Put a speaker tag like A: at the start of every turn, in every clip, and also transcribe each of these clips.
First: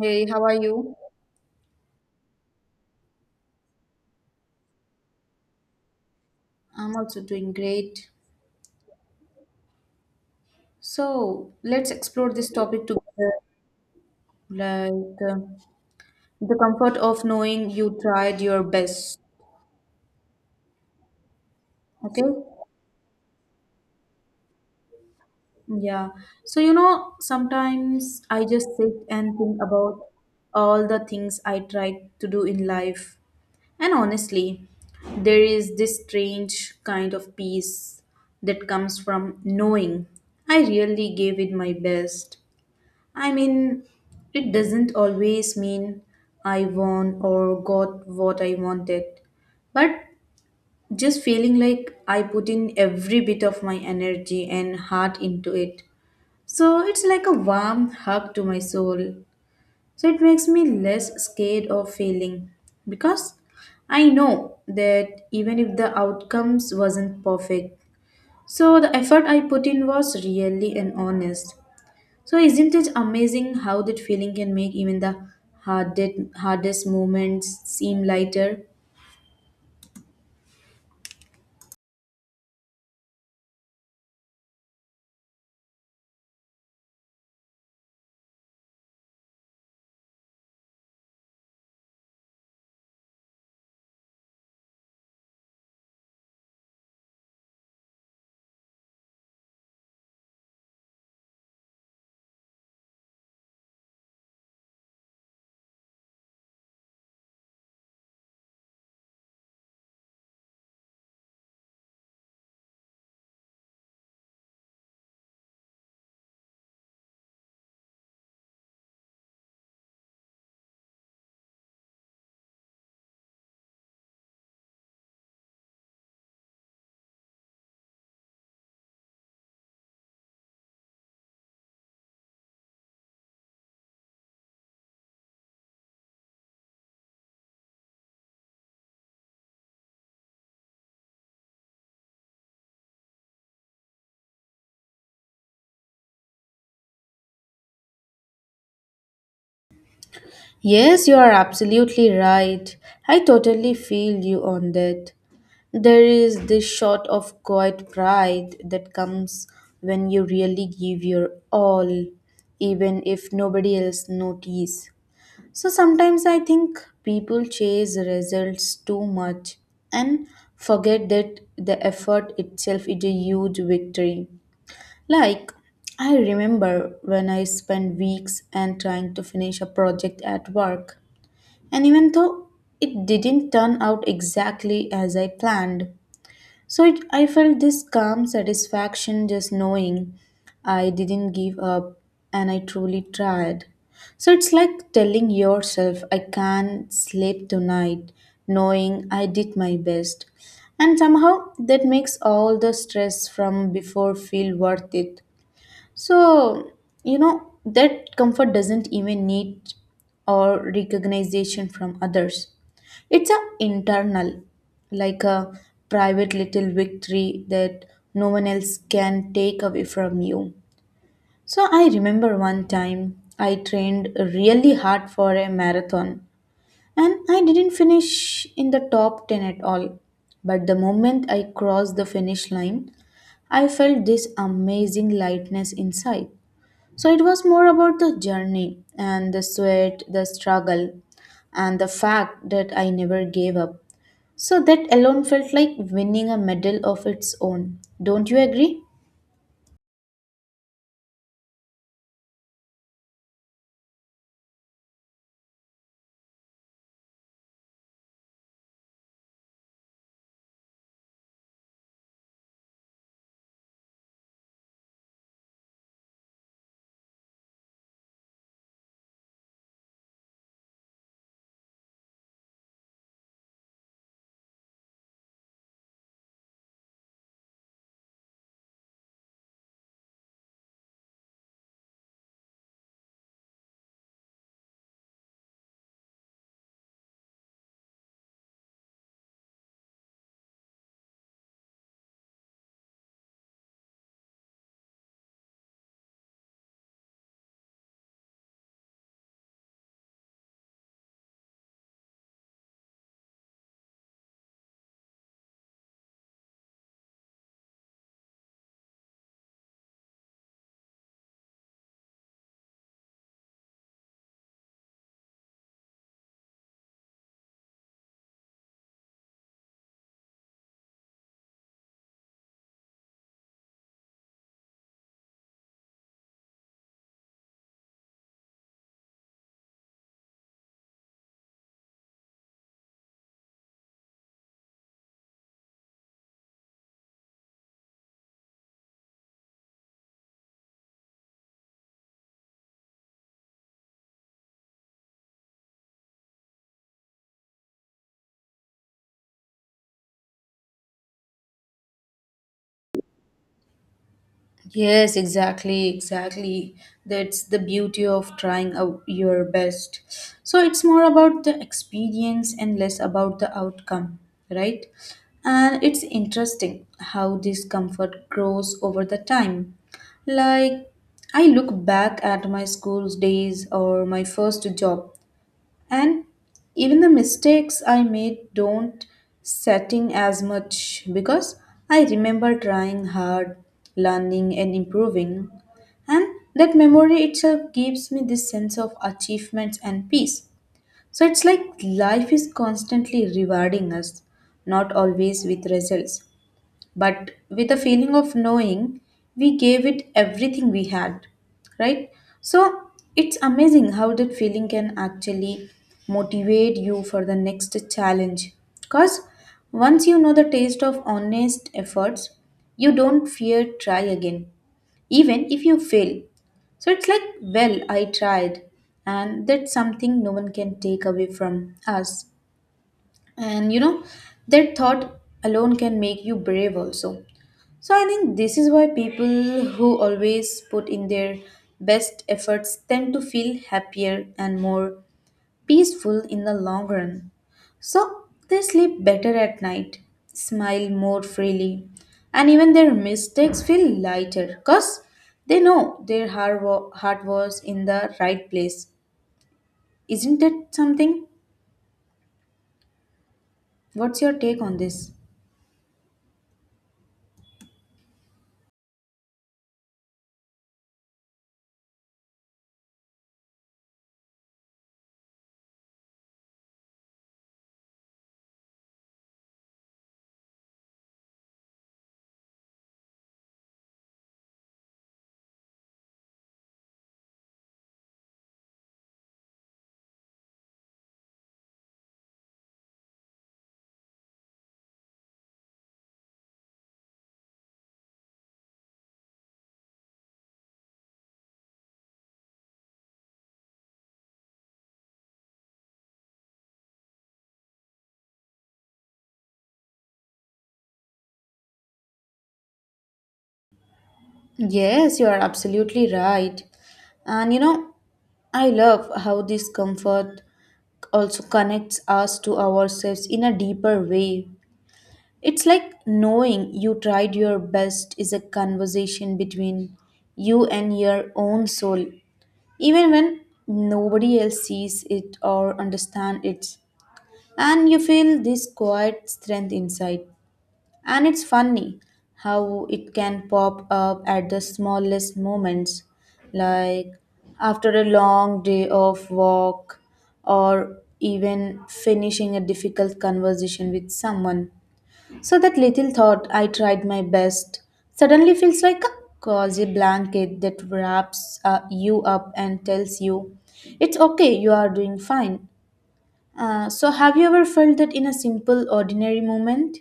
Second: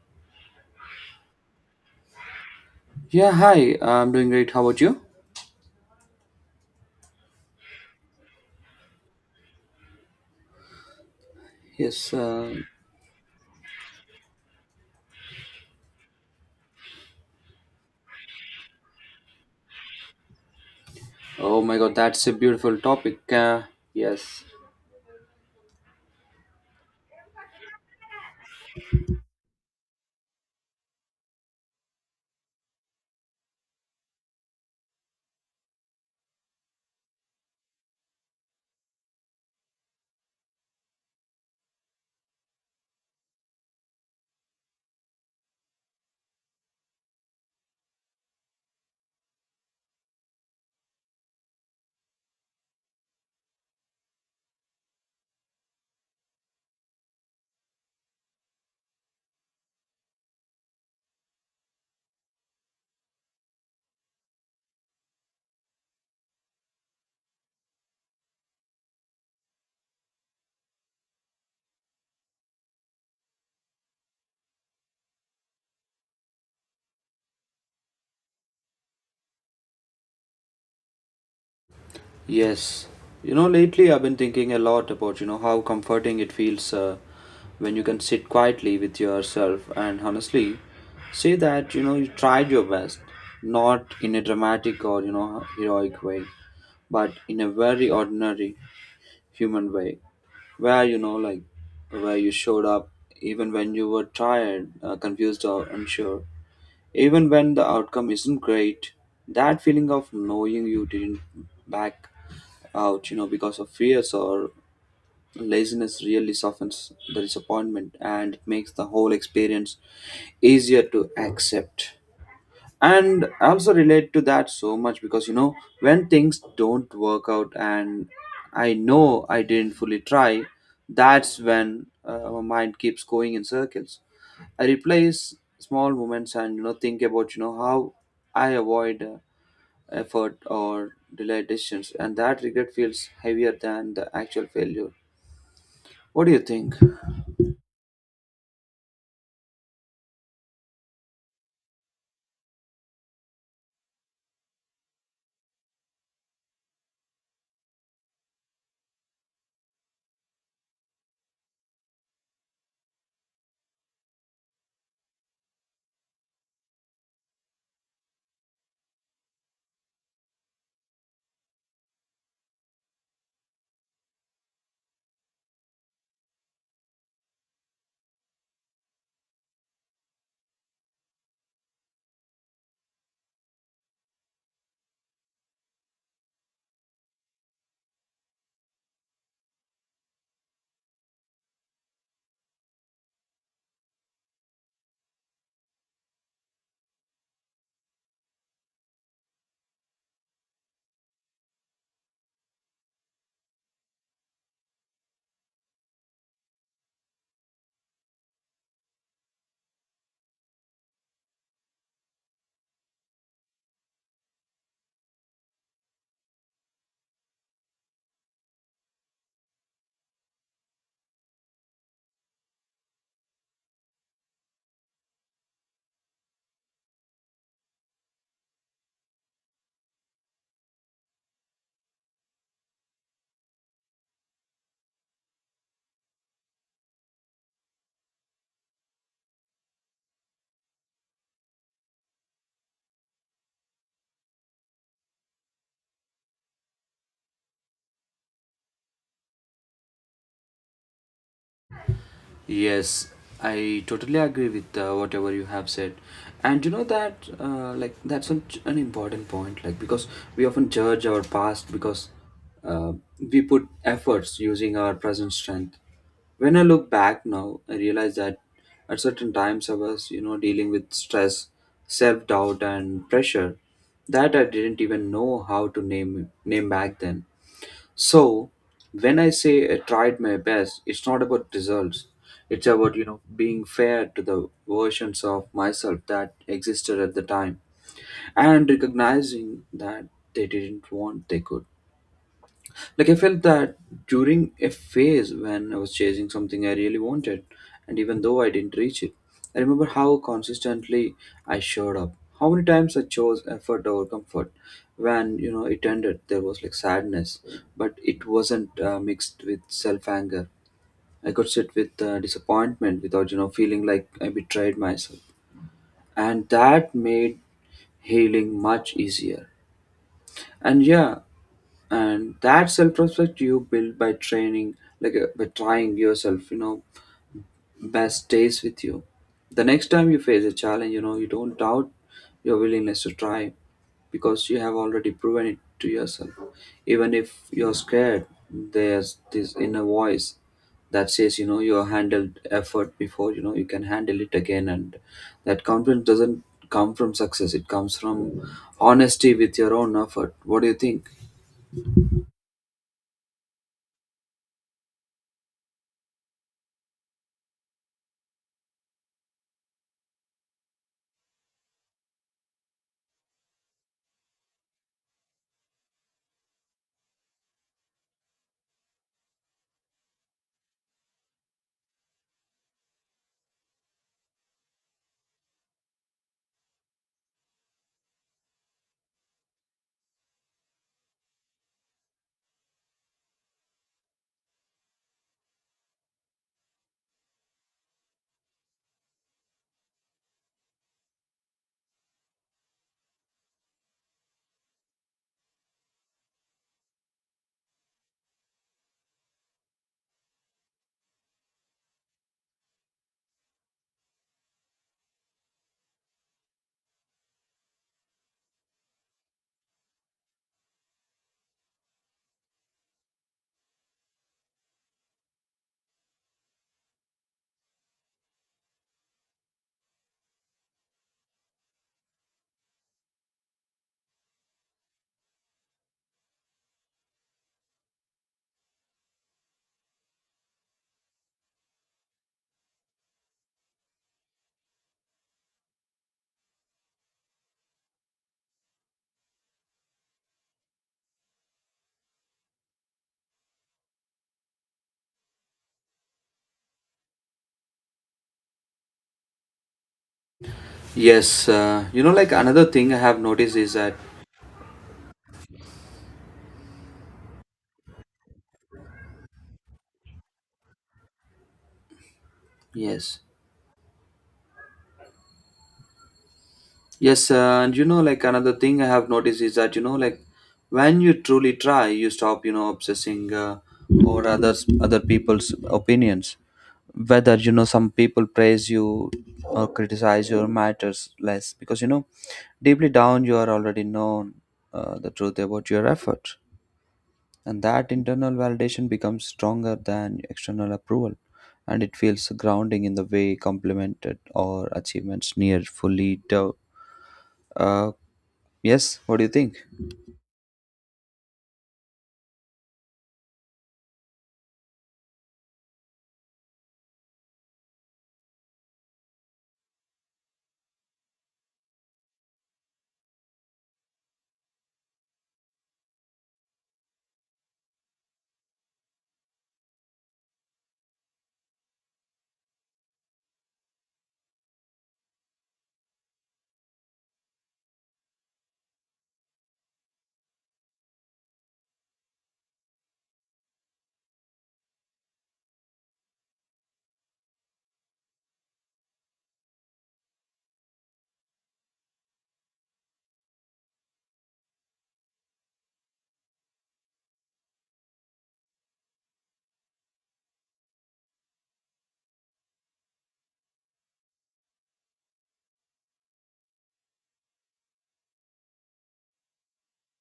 A: Hey, how are you?
B: Yeah, hi. I'm doing great. How about you?
A: I'm also doing great. So let's
B: Yes.
A: explore this topic together, like uh, the comfort of knowing you tried your best.
B: Oh my God,
A: Okay?
B: that's a beautiful topic. Yes.
A: Yeah. So, you know, sometimes I just sit and think about all the things I tried to do in life. And honestly, there is this strange kind of peace that comes from knowing I really gave it my best. I mean, it doesn't always mean I won or got what I wanted, but just feeling like I put in every bit of my energy and heart into it. So it's like a warm hug to my soul. So it makes me less scared of failing because I know that even if the outcomes wasn't perfect, so the effort I put in was really and honest. So isn't it amazing how that feeling can make even the hardest moments seem lighter?
B: Yes. You know, lately I've been thinking a lot about how comforting it feels when you can sit quietly with yourself and honestly say that you tried your best, not in a dramatic or heroic way, but in a very ordinary human way, where you know like where you showed up even when you were tired, confused, or unsure. Even when the outcome isn't great, that feeling of knowing you didn't back out, because of fears or laziness really softens the disappointment, and it makes the whole experience easier to accept. And I also relate to that so much because, when things don't work out and I know I didn't fully try, that's when my mind keeps going in circles. I replace small moments and think about how I avoid effort or delay decisions, and that regret feels heavier than the actual failure. What do you think?
A: Yes, you are absolutely right. I totally feel you on that. There is this shot of quiet pride that comes when you really give your all, even if nobody else notices. So sometimes I think people chase results too much and forget that the effort itself is a huge victory. Like, I remember when I spent weeks and trying to finish a project at work, and even though it didn't turn out exactly as I planned, so it, I felt this calm satisfaction just knowing I didn't give up and I truly tried. So it's like telling yourself, I can't sleep tonight, knowing I did my best. And somehow that makes all the stress from before feel worth it. So, you know, that comfort doesn't even need or recognition from others. It's a internal, like a private little victory that no one else can take away from you. So I remember one time I trained really hard for a marathon and I didn't finish in the top 10 at all. But the moment I crossed the finish line, I felt this amazing lightness inside. So it was more about the journey and the sweat, the struggle, and the fact that I never gave up. So that alone felt like winning a medal of its own. Don't you agree?
B: Yes, I totally agree with whatever you have said. And you know that, like, that's an important point, like, because we often judge our past because uh, we put efforts using our present strength. When I look back now, I realize that at certain times I was, you know, dealing with stress, self doubt, and pressure that I didn't even know how to name back then. So, when I say I tried my best, it's not about results. It's about, you know, being fair to the versions of myself that existed at the time and recognizing that they didn't want they could. Like I felt that during a phase when I was chasing something I really wanted, and even though I didn't reach it, I remember how consistently I showed up. How many times I chose effort over comfort. When it ended, there was like sadness, but it wasn't mixed with self anger. I could sit with disappointment without feeling like I betrayed myself, and that made healing much easier. And yeah, and that self-respect you build by training like by trying yourself best stays with you. The next time you face a challenge, you don't doubt your willingness to try, because you have already proven it to yourself. Even if you're scared, there's this inner voice that says you handled effort before, you can handle it again, and that confidence doesn't come from success. It comes from honesty with your own effort. What do you think?
A: Yes, exactly, exactly. That's the beauty of trying out your best. So it's more about the experience and less about the outcome, right? And it's interesting how this comfort grows over the time. Like I look back at my school's days or my first job and even the mistakes I made don't setting as much because I remember trying hard, learning and improving, and that memory itself gives me this sense of achievements and peace. So it's like life is constantly rewarding us, not always with results, but with a feeling of knowing we gave it everything we had, right? So it's amazing how that feeling can actually motivate you for the next challenge because once you know the taste of honest efforts, you don't fear try again even if you fail. So it's like, well, I tried, and that's something no one can take away from us. And you know, that thought alone can make you brave also. So I think this is why people who always put in their best efforts tend to feel happier and more peaceful in the long run. So they sleep better at night, smile more freely, and even their mistakes feel lighter because they know their heart, heart was in the right place. Isn't it something?
B: Yes, you know, like another thing I have noticed is that
A: What's your take on this?
B: yes, yes, and you know, like another thing I have noticed is that like when you truly try, you stop, obsessing over others, other people's opinions. Whether some people praise you or criticize you matters less, because deeply down you are already known the truth about your effort. And that internal validation becomes stronger than external approval, and it feels grounding in the way complemented or achievements near fully dev- uh, yes. What do you think?
A: Yes, you are absolutely right. And you know, I love how this comfort also connects us to ourselves in a deeper way. It's like knowing you tried your best is a conversation between you and your own soul, even when nobody else sees it or understands it. And you feel this quiet strength inside. And it's funny how it can pop up at the smallest moments, like after a long day of walk or even finishing a difficult conversation with someone. So that little thought, I tried my best, suddenly feels like a cozy blanket that wraps you up and tells you, it's okay, you are doing fine. So, have you ever felt that in a simple, ordinary moment?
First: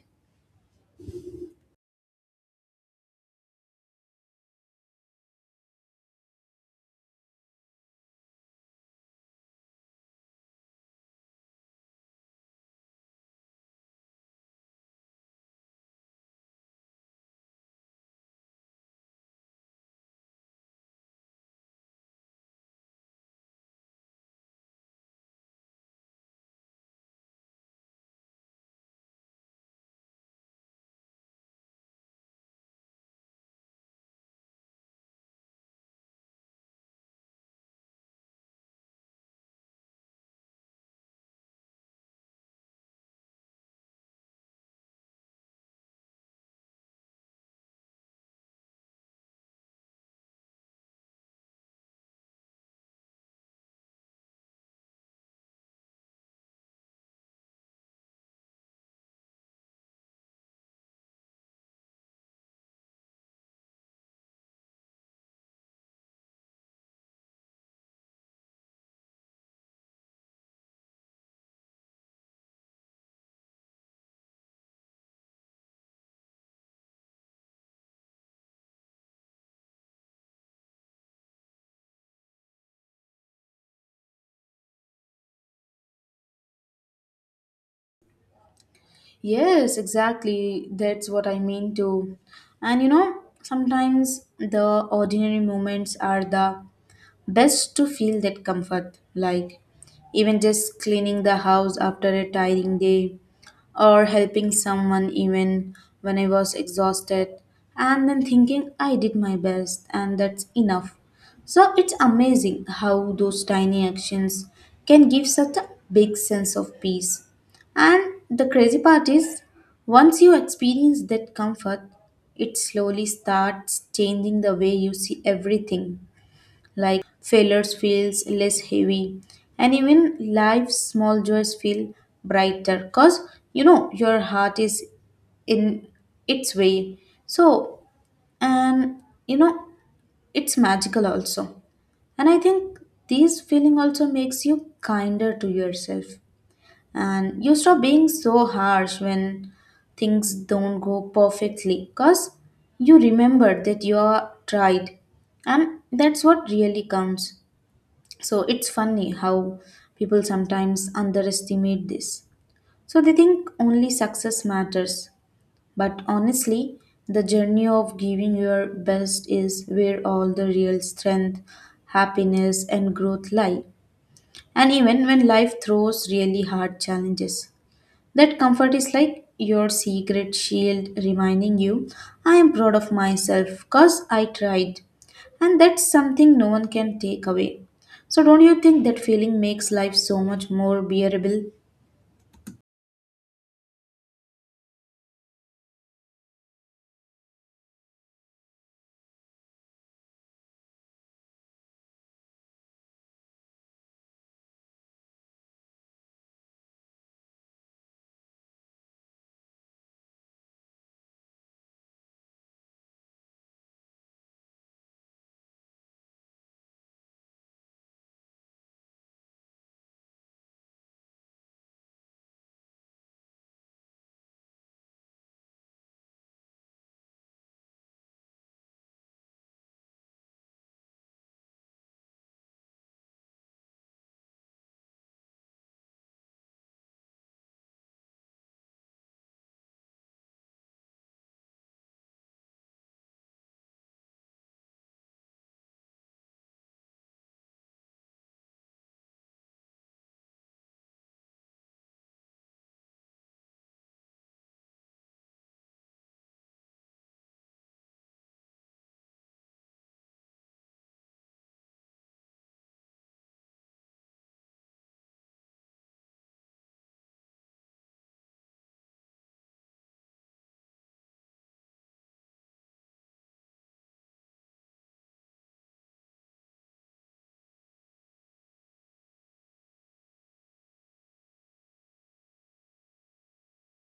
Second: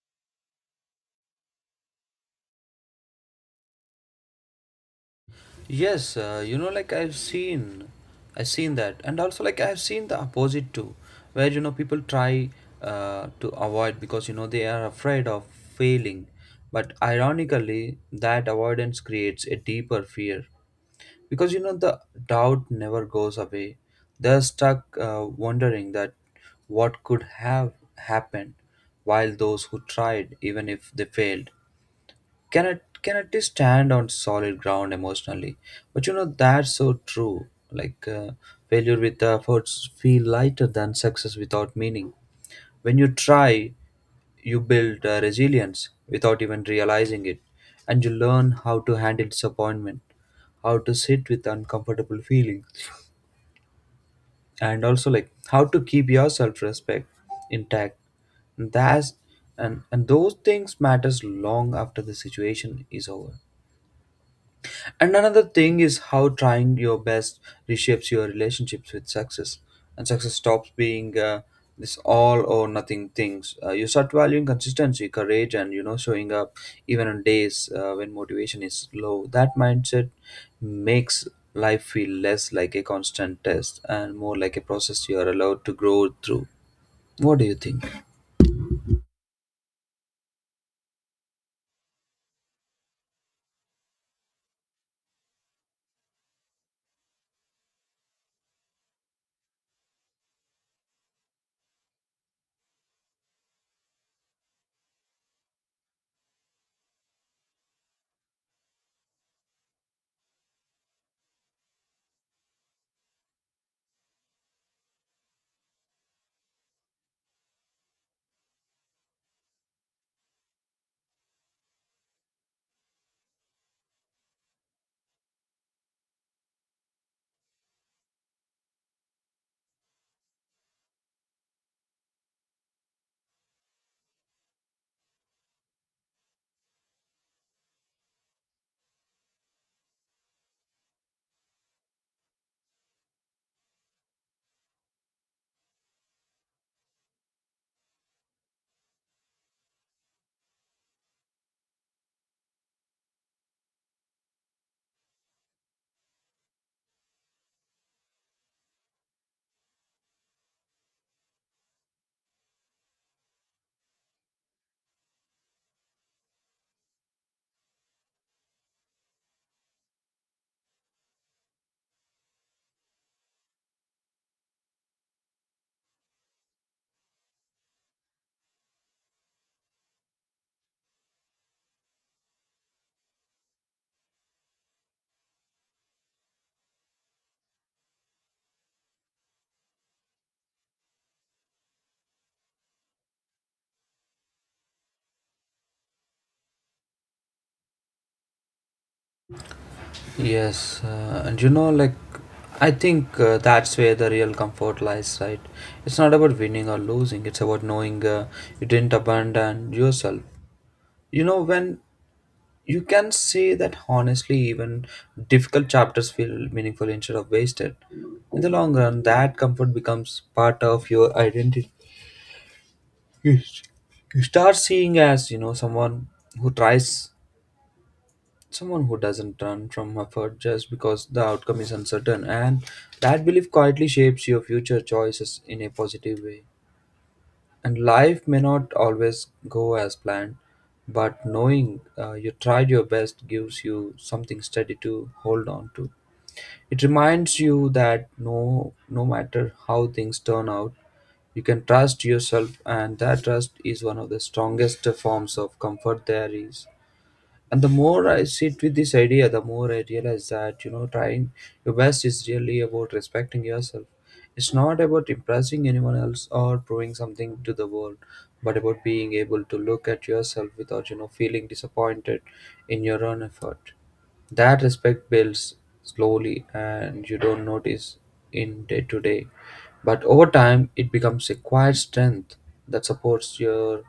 B: Yes, you know, I've seen that, and also like I've seen the opposite too, where people try to avoid because they are afraid of failing, but ironically, that avoidance creates a deeper fear because the doubt never goes away. They're stuck wondering that what could have happened, while those who tried, even if they failed, cannot just stand on solid ground emotionally. But you know that's so true, like failure with efforts feel lighter than success without meaning. When you try, you build resilience without even realizing it, and you learn how to handle disappointment, how to sit with uncomfortable feelings, and also like how to keep your self-respect intact. And that's and those things matters long after the situation is over. And another thing is how trying your best reshapes your relationships with success. And success stops being this all or nothing things. You start valuing consistency, courage, and showing up even on days when motivation is low. That mindset makes life feel less like a constant test and more like a process you are allowed to grow through. What do you think?
A: Yes, exactly. That's what I mean too. And you know, sometimes the ordinary moments are the best to feel that comfort. Like even just cleaning the house after a tiring day or helping someone even when I was exhausted, and then thinking I did my best and that's enough. So it's amazing how those tiny actions can give such a big sense of peace. And the crazy part is, once you experience that comfort, it slowly starts changing the way you see everything. Like failures feels less heavy, and even life's small joys feel brighter cause you know your heart is in its way. So, and you know, it's magical also. And I think this feeling also makes you kinder to yourself, and you stop being so harsh when things don't go perfectly cause you remember that you are tried, and that's what really counts. So it's funny how people sometimes underestimate this. So they think only success matters, but honestly, the journey of giving your best is where all the real strength, happiness, and growth lie. And even when life throws really hard challenges. That comfort is like your secret shield reminding you, I am proud of myself because I tried. And that's something no one can take away. So, don't you think that feeling makes life so much more bearable?
B: Yes, and you know, like, I think that's where the real comfort lies, right? It's not about winning or losing, it's about knowing you didn't abandon yourself. You know, when you can say that honestly, even difficult chapters feel meaningful instead of wasted. In the long run, that comfort becomes part of your identity. You, you start seeing as, you know, someone who tries, someone who doesn't run from effort just because the outcome is uncertain. And that belief quietly shapes your future choices in a positive way. And life may not always go as planned, but knowing you tried your best gives you something steady to hold on to. It reminds you that no matter how things turn out, you can trust yourself, and that trust is one of the strongest forms of comfort there is. And the more I sit with this idea, the more I realize that trying your best is really about respecting yourself. It's not about impressing anyone else or proving something to the world, but about being able to look at yourself without feeling disappointed in your own effort. That respect builds slowly and you don't notice in day to day, but over time it becomes a quiet strength that supports your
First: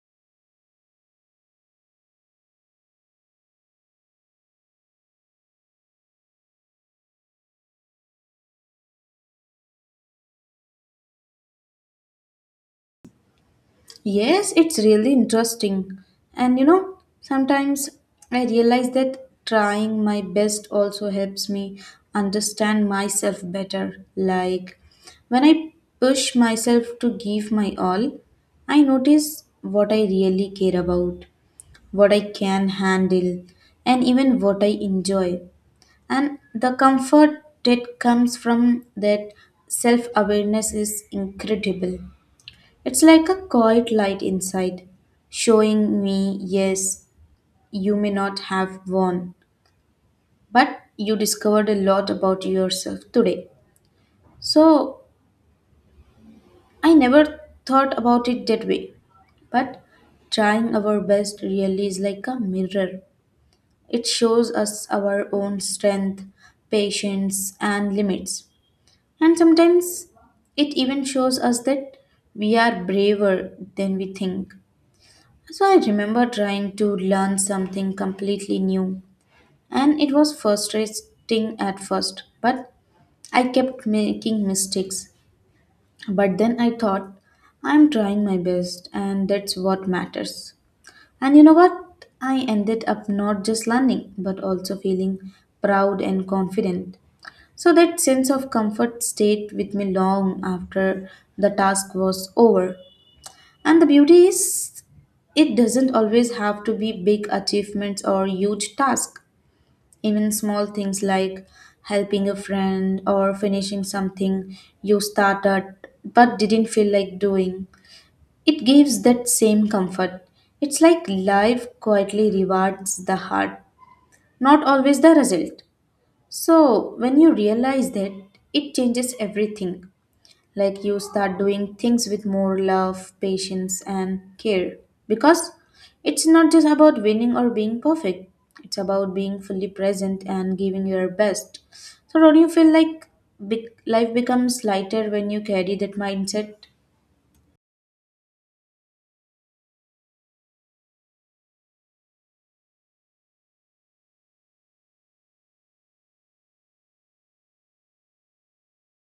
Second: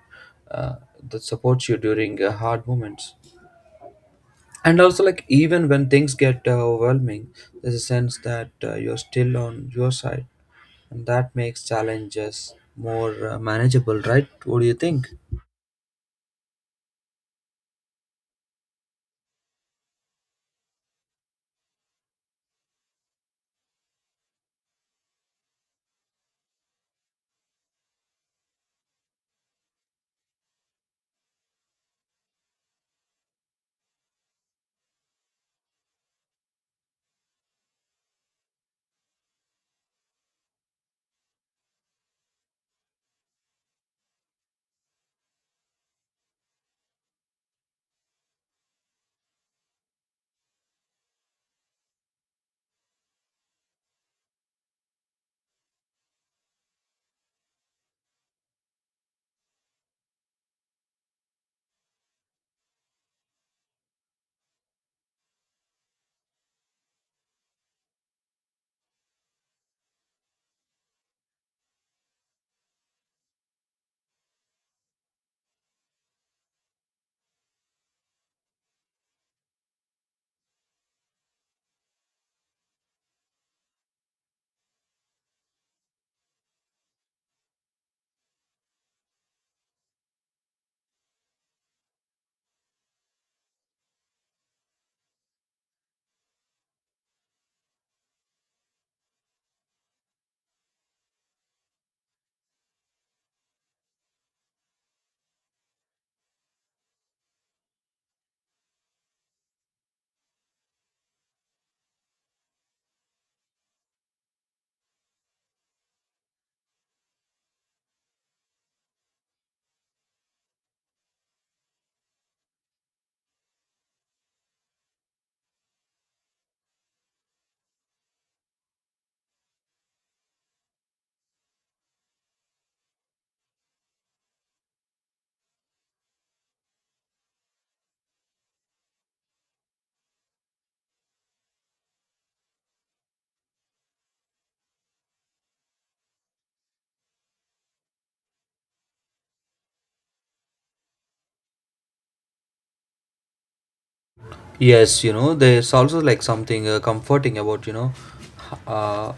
B: uh, that supports you during hard moments. And also like even when things get overwhelming, there's a sense that you're still on your side, and that makes challenges more manageable, right?
A: Yes,
B: What do
A: it's
B: you think?
A: really interesting. And you know, sometimes I realize that trying my best also helps me understand myself better. Like when I push myself to give my all, I notice what I really care about, what I can handle, and even what I enjoy. And the comfort that comes from that self awareness is incredible. It's like a quiet light inside, showing me, yes, you may not have won, but you discovered a lot about yourself today. So, I never thought about it that way, but trying our best really is like a mirror. It shows us our own strength, patience, and limits. And sometimes it even shows us that we are braver than we think. So I remember trying to learn something completely new, and it was frustrating at first, but I kept making mistakes. But then I thought, I'm trying my best, and that's what matters. And you know what? I ended up not just learning, but also feeling proud and confident. So that sense of comfort stayed with me long after the task was over. And the beauty is, it doesn't always have to be big achievements or huge tasks. Even small things like helping a friend or finishing something you started but didn't feel like doing, it gives that same comfort. It's like life quietly rewards the heart, not always the result. So, when you realize that, it changes everything. Like you start doing things with more love, patience and care because it's not just about winning or being perfect, it's about being fully present and giving your best. So don't you feel like life becomes lighter when you carry that mindset?
B: Yes, you know, there's also like something comforting about, uh,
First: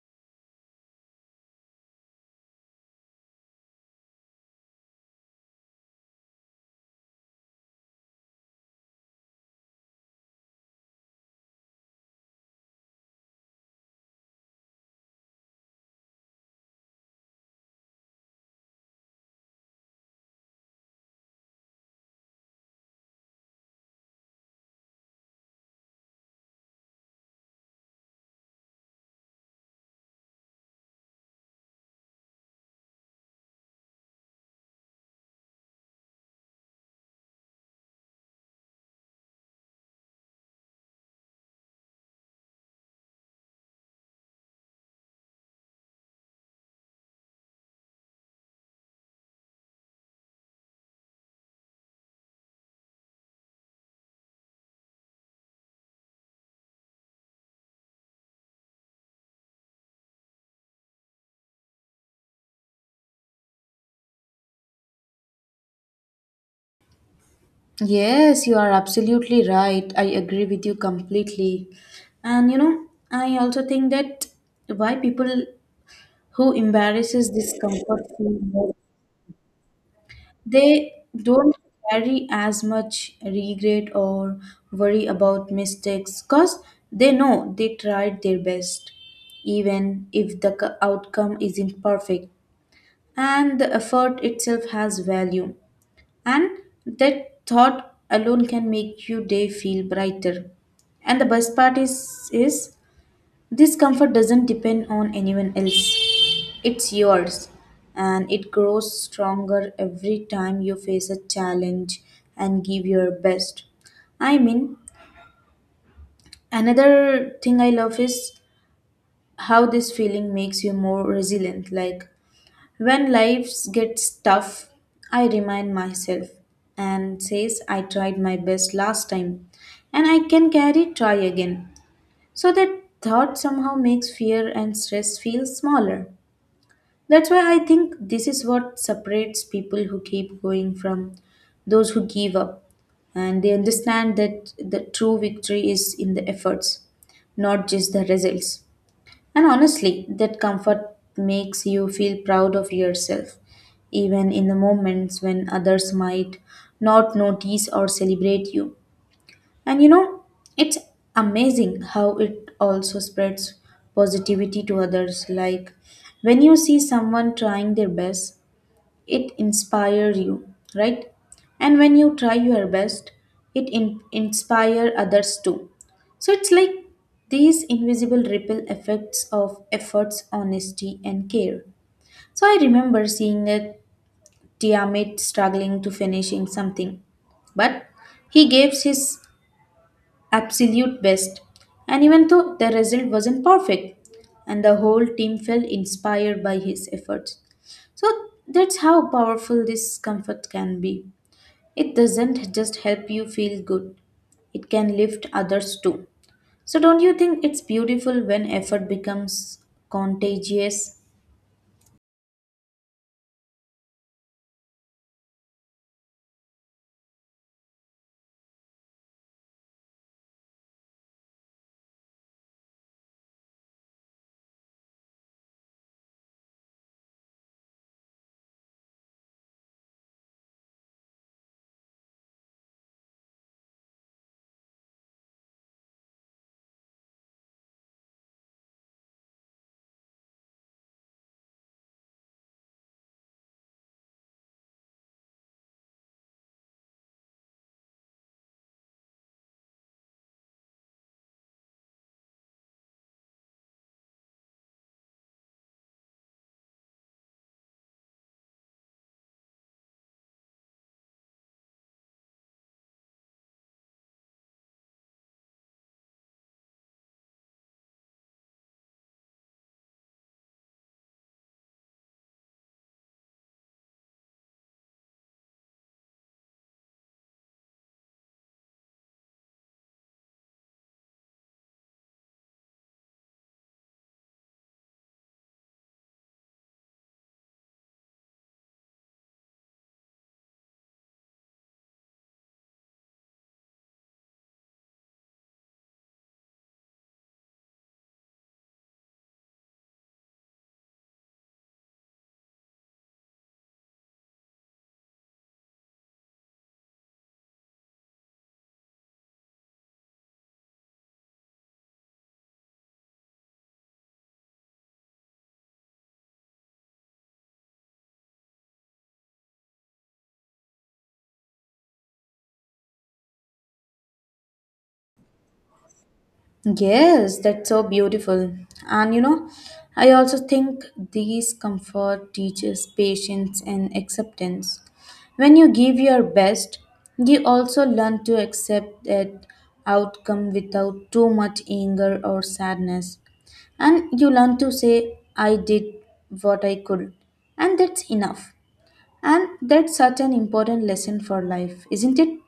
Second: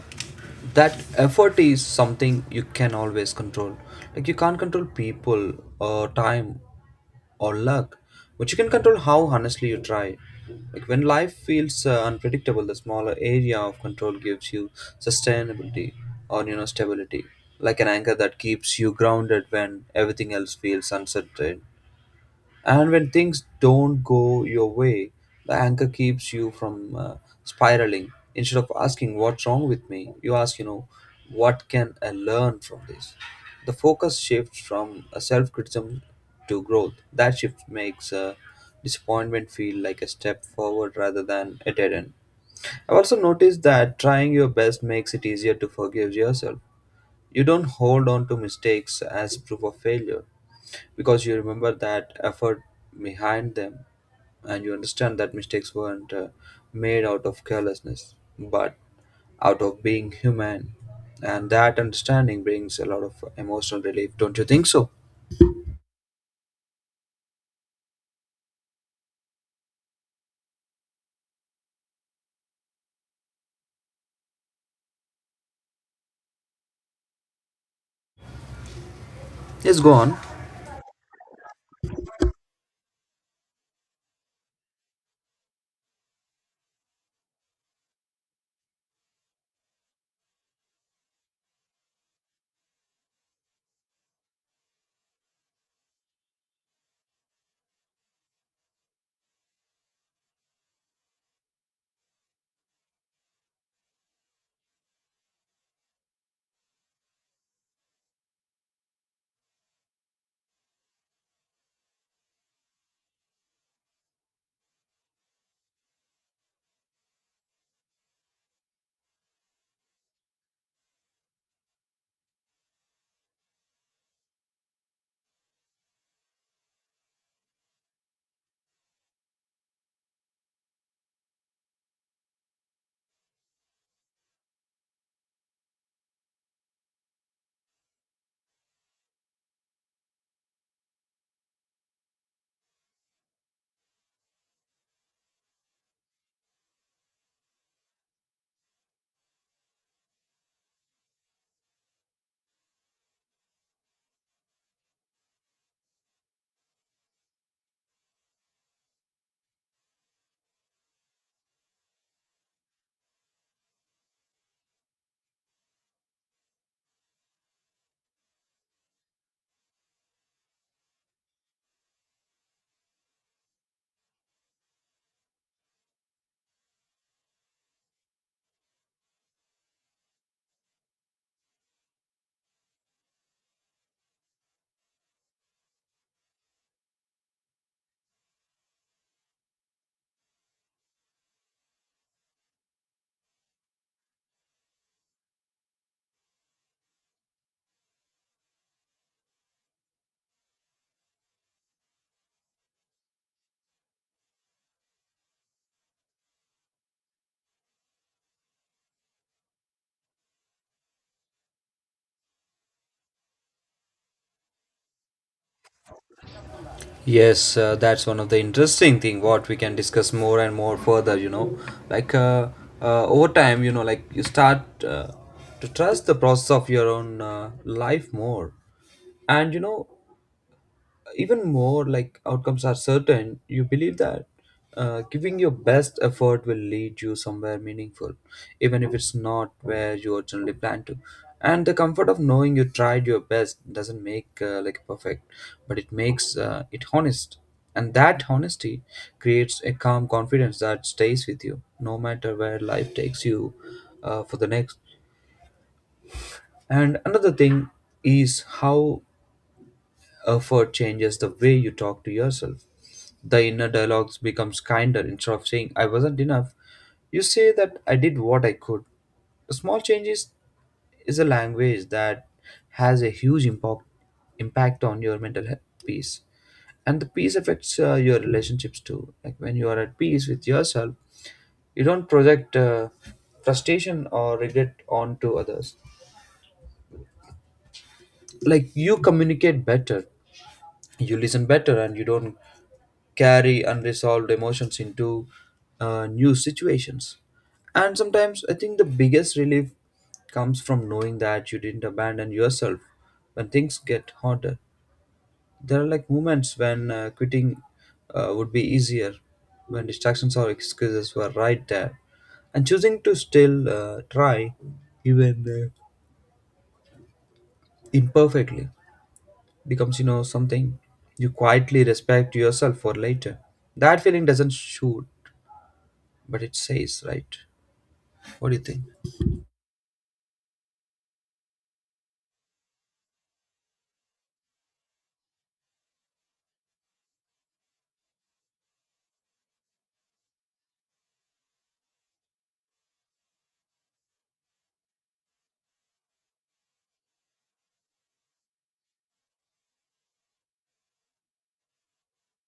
B: that effort is something you can always control. Like, you can't control people or time or luck, but you can control how honestly you try. Like, when life feels unpredictable, the smaller area of control gives you sustainability or, you know, stability, like an anchor that keeps you grounded when everything else feels uncertain. And when things don't go your way, the anchor keeps you from spiraling. Instead of asking, "What's wrong with me?" you ask, you know, "What can I learn from this?" The focus shifts from self criticism to growth. That shift makes disappointment feel like a step forward rather than a dead end. I've also noticed that trying your best makes it easier to forgive yourself. You don't hold on to mistakes as proof of failure, because you remember that effort behind them, and you understand that mistakes weren't made out of carelessness but out of being human. And that understanding brings a lot of emotional relief, don't you think so?
A: Yes, you are absolutely right. I agree with you completely. And you know, I also think that why people who embarrasses discomfort feel more.
B: Yes, go on.
A: They don't carry as much regret or worry about mistakes because they know they tried their best, even if the outcome isn't perfect. And the effort itself has value, and that thought alone can make your day feel brighter. And the best part is this comfort doesn't depend on anyone else. It's yours, and it grows stronger every time you face a challenge and give your best. I mean, another thing I love is how this feeling makes you more resilient. Like when life gets tough, I remind myself and says I tried my best last time and I can carry try again. So that thought somehow makes fear and stress feel smaller. That's why I think this is what separates people who keep going from those who give up. And they understand that the true victory is in the efforts, not just the results. And honestly, that comfort makes you feel proud of yourself, even in the moments when others might not notice or celebrate you. And you know, it's amazing how it also spreads positivity to others. Like when you see someone trying their best, it inspires you, right? And when you try your best, it inspire others too. So it's like these invisible ripple effects of efforts, honesty, and care. So I remember seeing a Tiamat struggling to finishing something, but he gave his absolute best. And even though the result wasn't perfect, and the whole team felt inspired by his efforts. So that's how powerful this comfort can be. It doesn't just help you feel good, it can lift others too. So don't you think it's beautiful when effort becomes contagious?
B: Yes, that's one of the interesting thing what we can discuss more and more further, you know. Like uh, over time, like you start to trust the process of your own life more. And you know, even more like outcomes are certain, you believe that giving your best effort will lead you somewhere meaningful, even if it's not where you originally planned to. And the comfort of knowing you tried your best doesn't make like perfect, but it makes it honest. And that honesty creates a calm confidence that stays with you no matter where life takes you, for the next. And another thing is how effort changes the way you talk to yourself. The inner dialogues becomes kinder. Instead of saying I wasn't enough, you say that I did what I could. Small changes is a language that has a huge impact on your mental health peace. And the peace affects your relationships too. Like when you are at peace with yourself, you don't project frustration or regret onto others. Like you communicate better, you listen better, and you don't carry unresolved emotions into new situations. And sometimes I think the biggest relief comes from knowing that you didn't abandon yourself when things get harder. There are like moments when quitting would be easier, when distractions or excuses were right there, and choosing to still try, even imperfectly, becomes something you quietly respect yourself for later. That feeling doesn't shoot but it says right.
A: Yes, that's so
B: What do
A: beautiful.
B: you think?
A: And you know, I also think these comfort teaches patience and acceptance. When you give your best, you also learn to accept that outcome without too much anger or sadness. And you learn to say, I did what I could, and that's enough. And that's such an important lesson for life, isn't it?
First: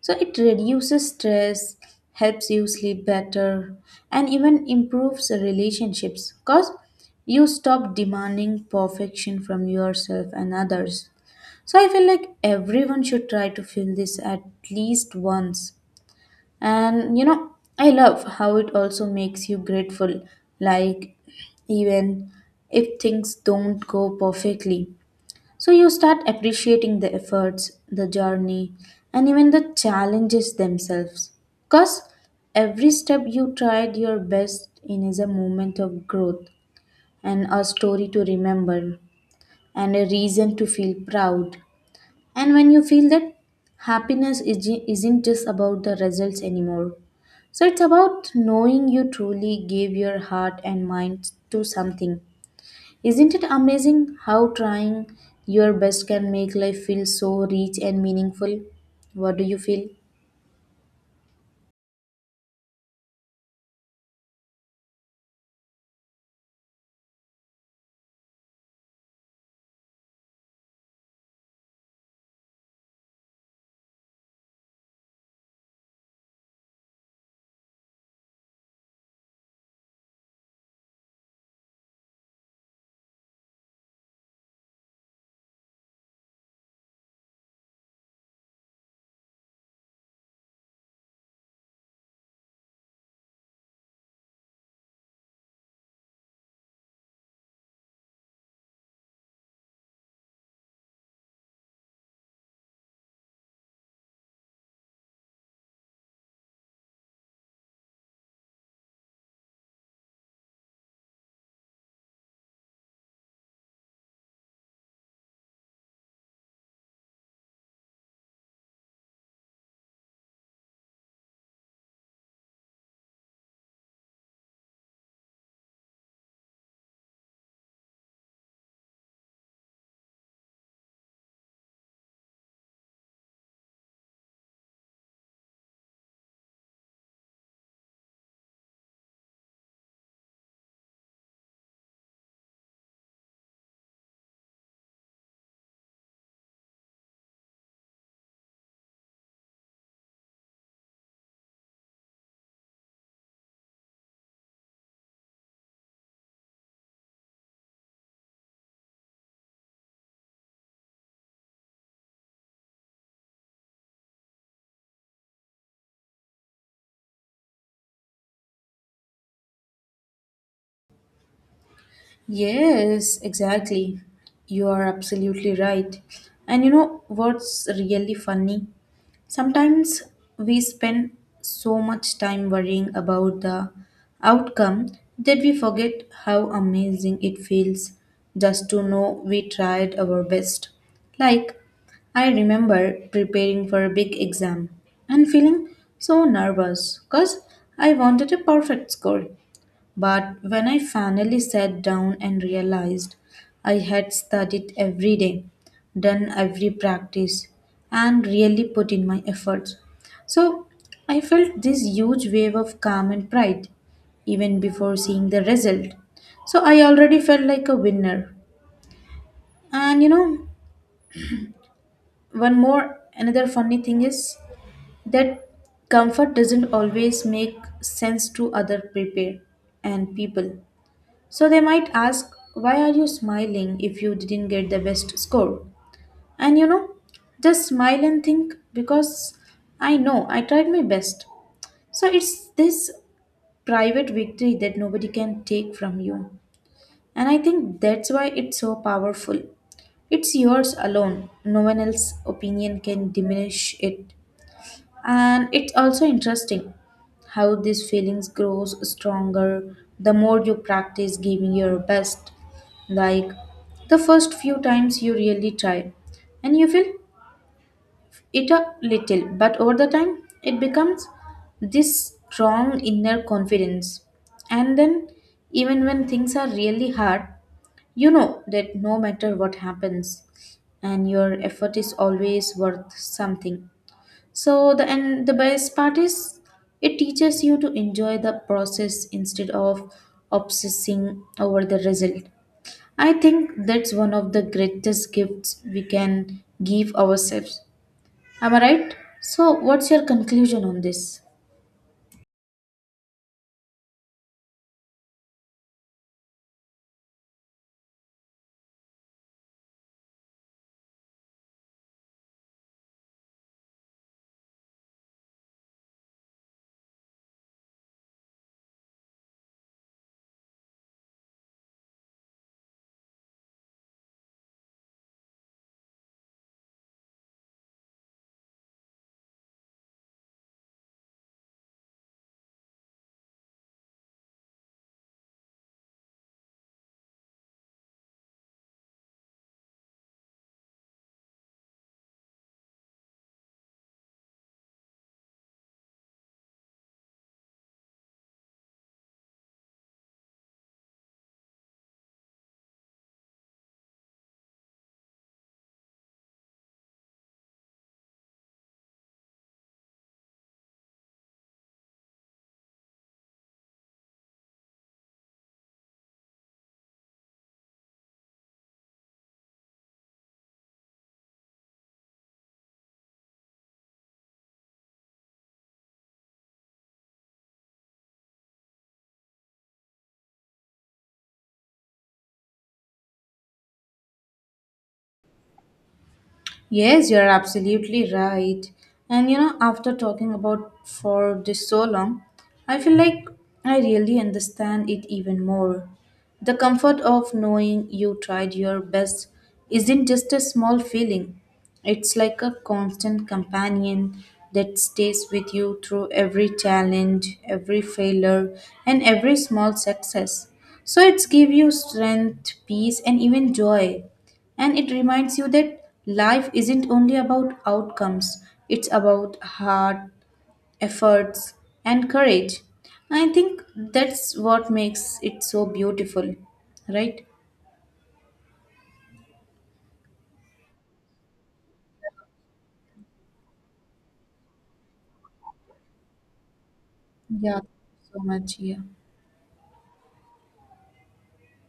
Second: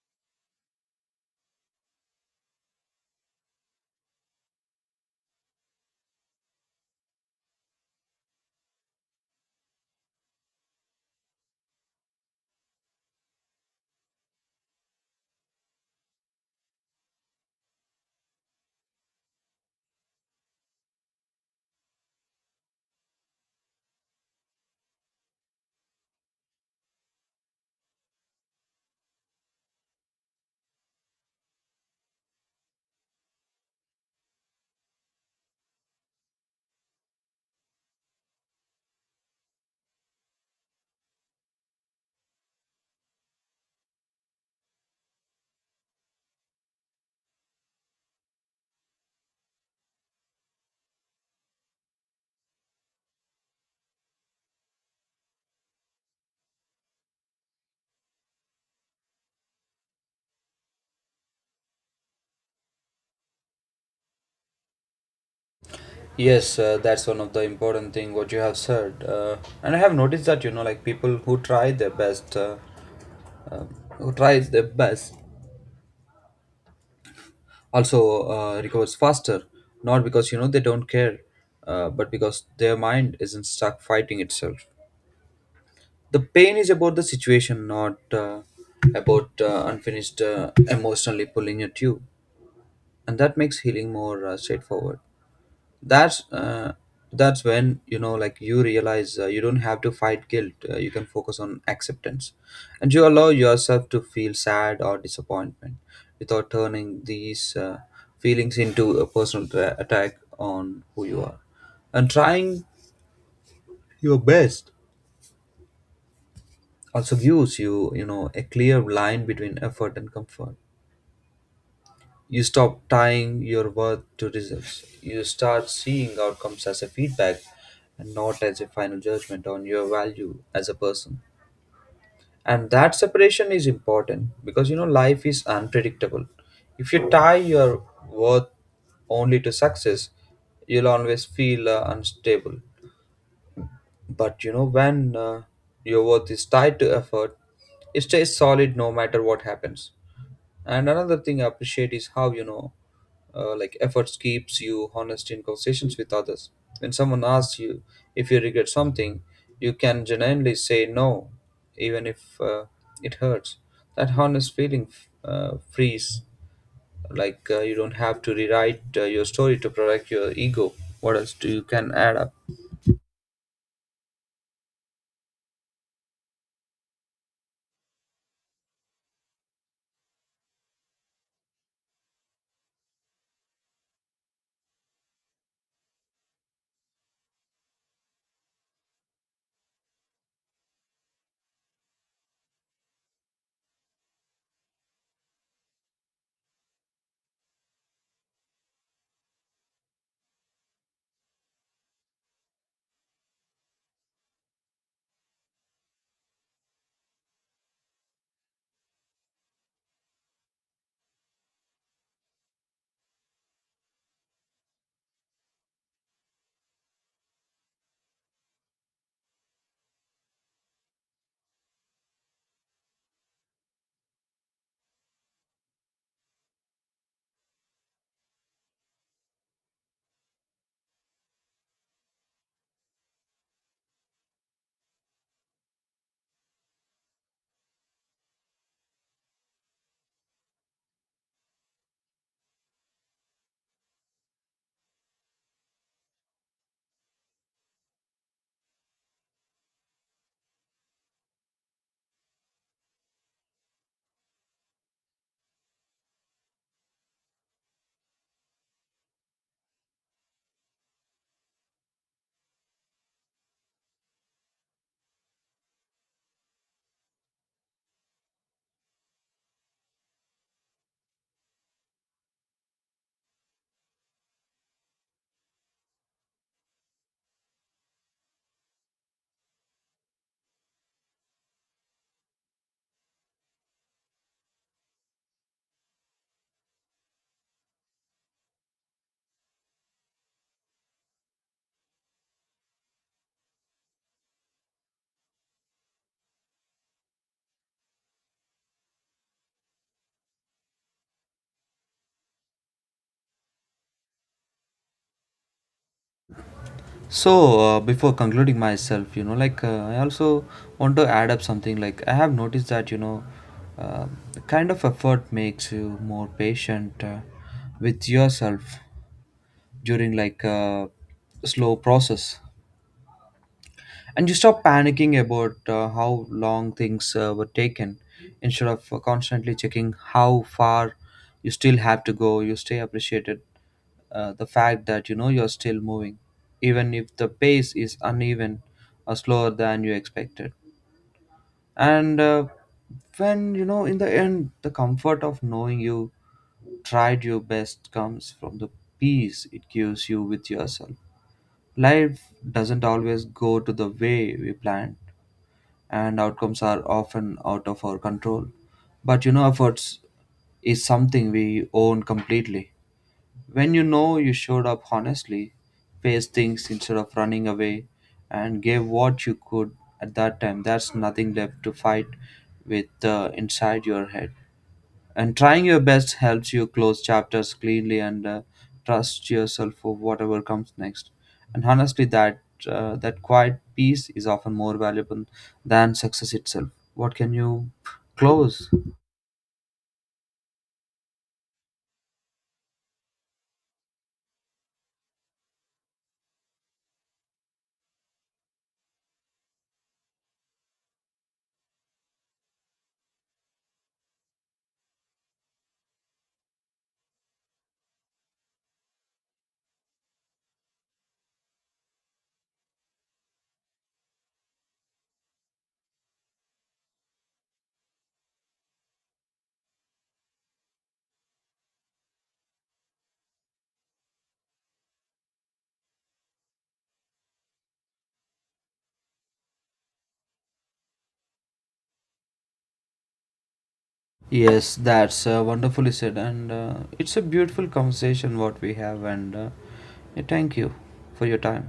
A: So it reduces stress, helps you sleep better, and even improves relationships because you stop demanding perfection from yourself and others. So I feel like everyone should try to feel this at least once. And you know, I love how it also makes you grateful, like even if things don't go perfectly. So you start appreciating the efforts, the journey, and even the challenges themselves. Because every step you tried your best in is a moment of growth and a story to remember and a reason to feel proud. And when you feel that happiness isn't just about the results anymore. So it's about knowing you truly gave your heart and mind to something. Isn't it amazing how trying your best can make life feel so rich and meaningful? What do you feel?
B: Yes, that's one of the important thing what you have said. And I have noticed that like people who try their best who tries their best also recovers faster, not because they don't care, but because their mind isn't stuck fighting itself. The pain is about the situation, not about unfinished emotionally pulling at you, and that makes healing more straightforward. that's uh, that's when like you realize you don't have to fight guilt. You can focus on acceptance, and you allow yourself to feel sad or disappointment without turning these feelings into a personal attack on who you are. And trying your best also gives you you know a clear line between effort and comfort. You stop tying your worth to results. You start seeing outcomes as a feedback and not as a final judgment on your value as a person. And that separation is important, because you know life is unpredictable. If you tie your worth only to success, you'll always feel unstable. But you know when your worth is tied to effort, it stays solid no matter what happens. And another thing I appreciate is how you know, like efforts keeps you honest in conversations with others. When someone asks you if you regret something, you can genuinely say no, even if it hurts. That honest feeling frees. Like you don't have to rewrite your story to protect your ego. What else do you can add up?
A: Yes, exactly. You are absolutely right. And you know what's really funny? Sometimes we spend so much time worrying about the outcome that we forget how amazing it feels just to know we tried our best. Like, I remember preparing for a big exam and feeling so nervous because I wanted a perfect score. But when I finally sat down and realized I had studied every day, done every practice, and really put in my efforts, so I felt this huge wave of calm and pride even before seeing the result. So I already felt like a winner. And you know, one more another funny thing is that comfort doesn't always make sense to other people and people. So they might ask, why are you smiling if you didn't get the best score? And you know, just smile and think because I know I tried my best. So it's this private victory that nobody can take from you. And I think that's why it's so powerful. It's yours alone, no one else's opinion can diminish it. And it's also interesting how these feelings grows stronger the more you practice giving your best, like the first few times you really try and you feel it a little, but over the time it becomes this strong inner confidence. And then even when things are really hard, you know that no matter what happens, and your effort is always worth something. So the and the best part is it teaches you to enjoy the process instead of obsessing over the result. I think that's one of the greatest gifts we can give ourselves. Am I right? So what's your conclusion on this?
B: So, before concluding myself, you know, like I also want to add up something. Like I have noticed that uh, the kind of effort makes you more patient with yourself during like a slow process, and you stop panicking about how long things were taken, instead of constantly checking how far you still have to go. You stay appreciated the fact that you're still moving, even if the pace is uneven or slower than you expected. And When you know, in the end, the comfort of knowing you tried your best comes from the peace it gives you with yourself. Life doesn't always go to the way we planned, and outcomes are often out of our control. But you know, efforts is something we own completely. When you know you showed up honestly, faced things instead of running away, and gave what you could at that time, there's nothing left to fight with inside your head. And trying your best helps you close chapters cleanly and trust yourself for whatever comes next. And honestly, that quiet peace is often more valuable than success itself.
A: Yes,
B: What
A: you're
B: can you
A: absolutely right.
B: close?
A: And you know, after talking about for this so long, I feel like I really understand it even more. The comfort of knowing you tried your best isn't just a small feeling, it's like a constant companion that stays with you through every challenge, every failure, and every small success. So it's give you strength, peace, and even joy. And it reminds you that life isn't only about outcomes, it's about heart, efforts, and courage. I think that's what makes it so beautiful, right?
B: Yes, that's wonderfully said, and it's a
A: Yeah,
B: beautiful
A: so
B: conversation what
A: much.
B: we
A: Yeah.
B: have, and yeah, thank you for your time.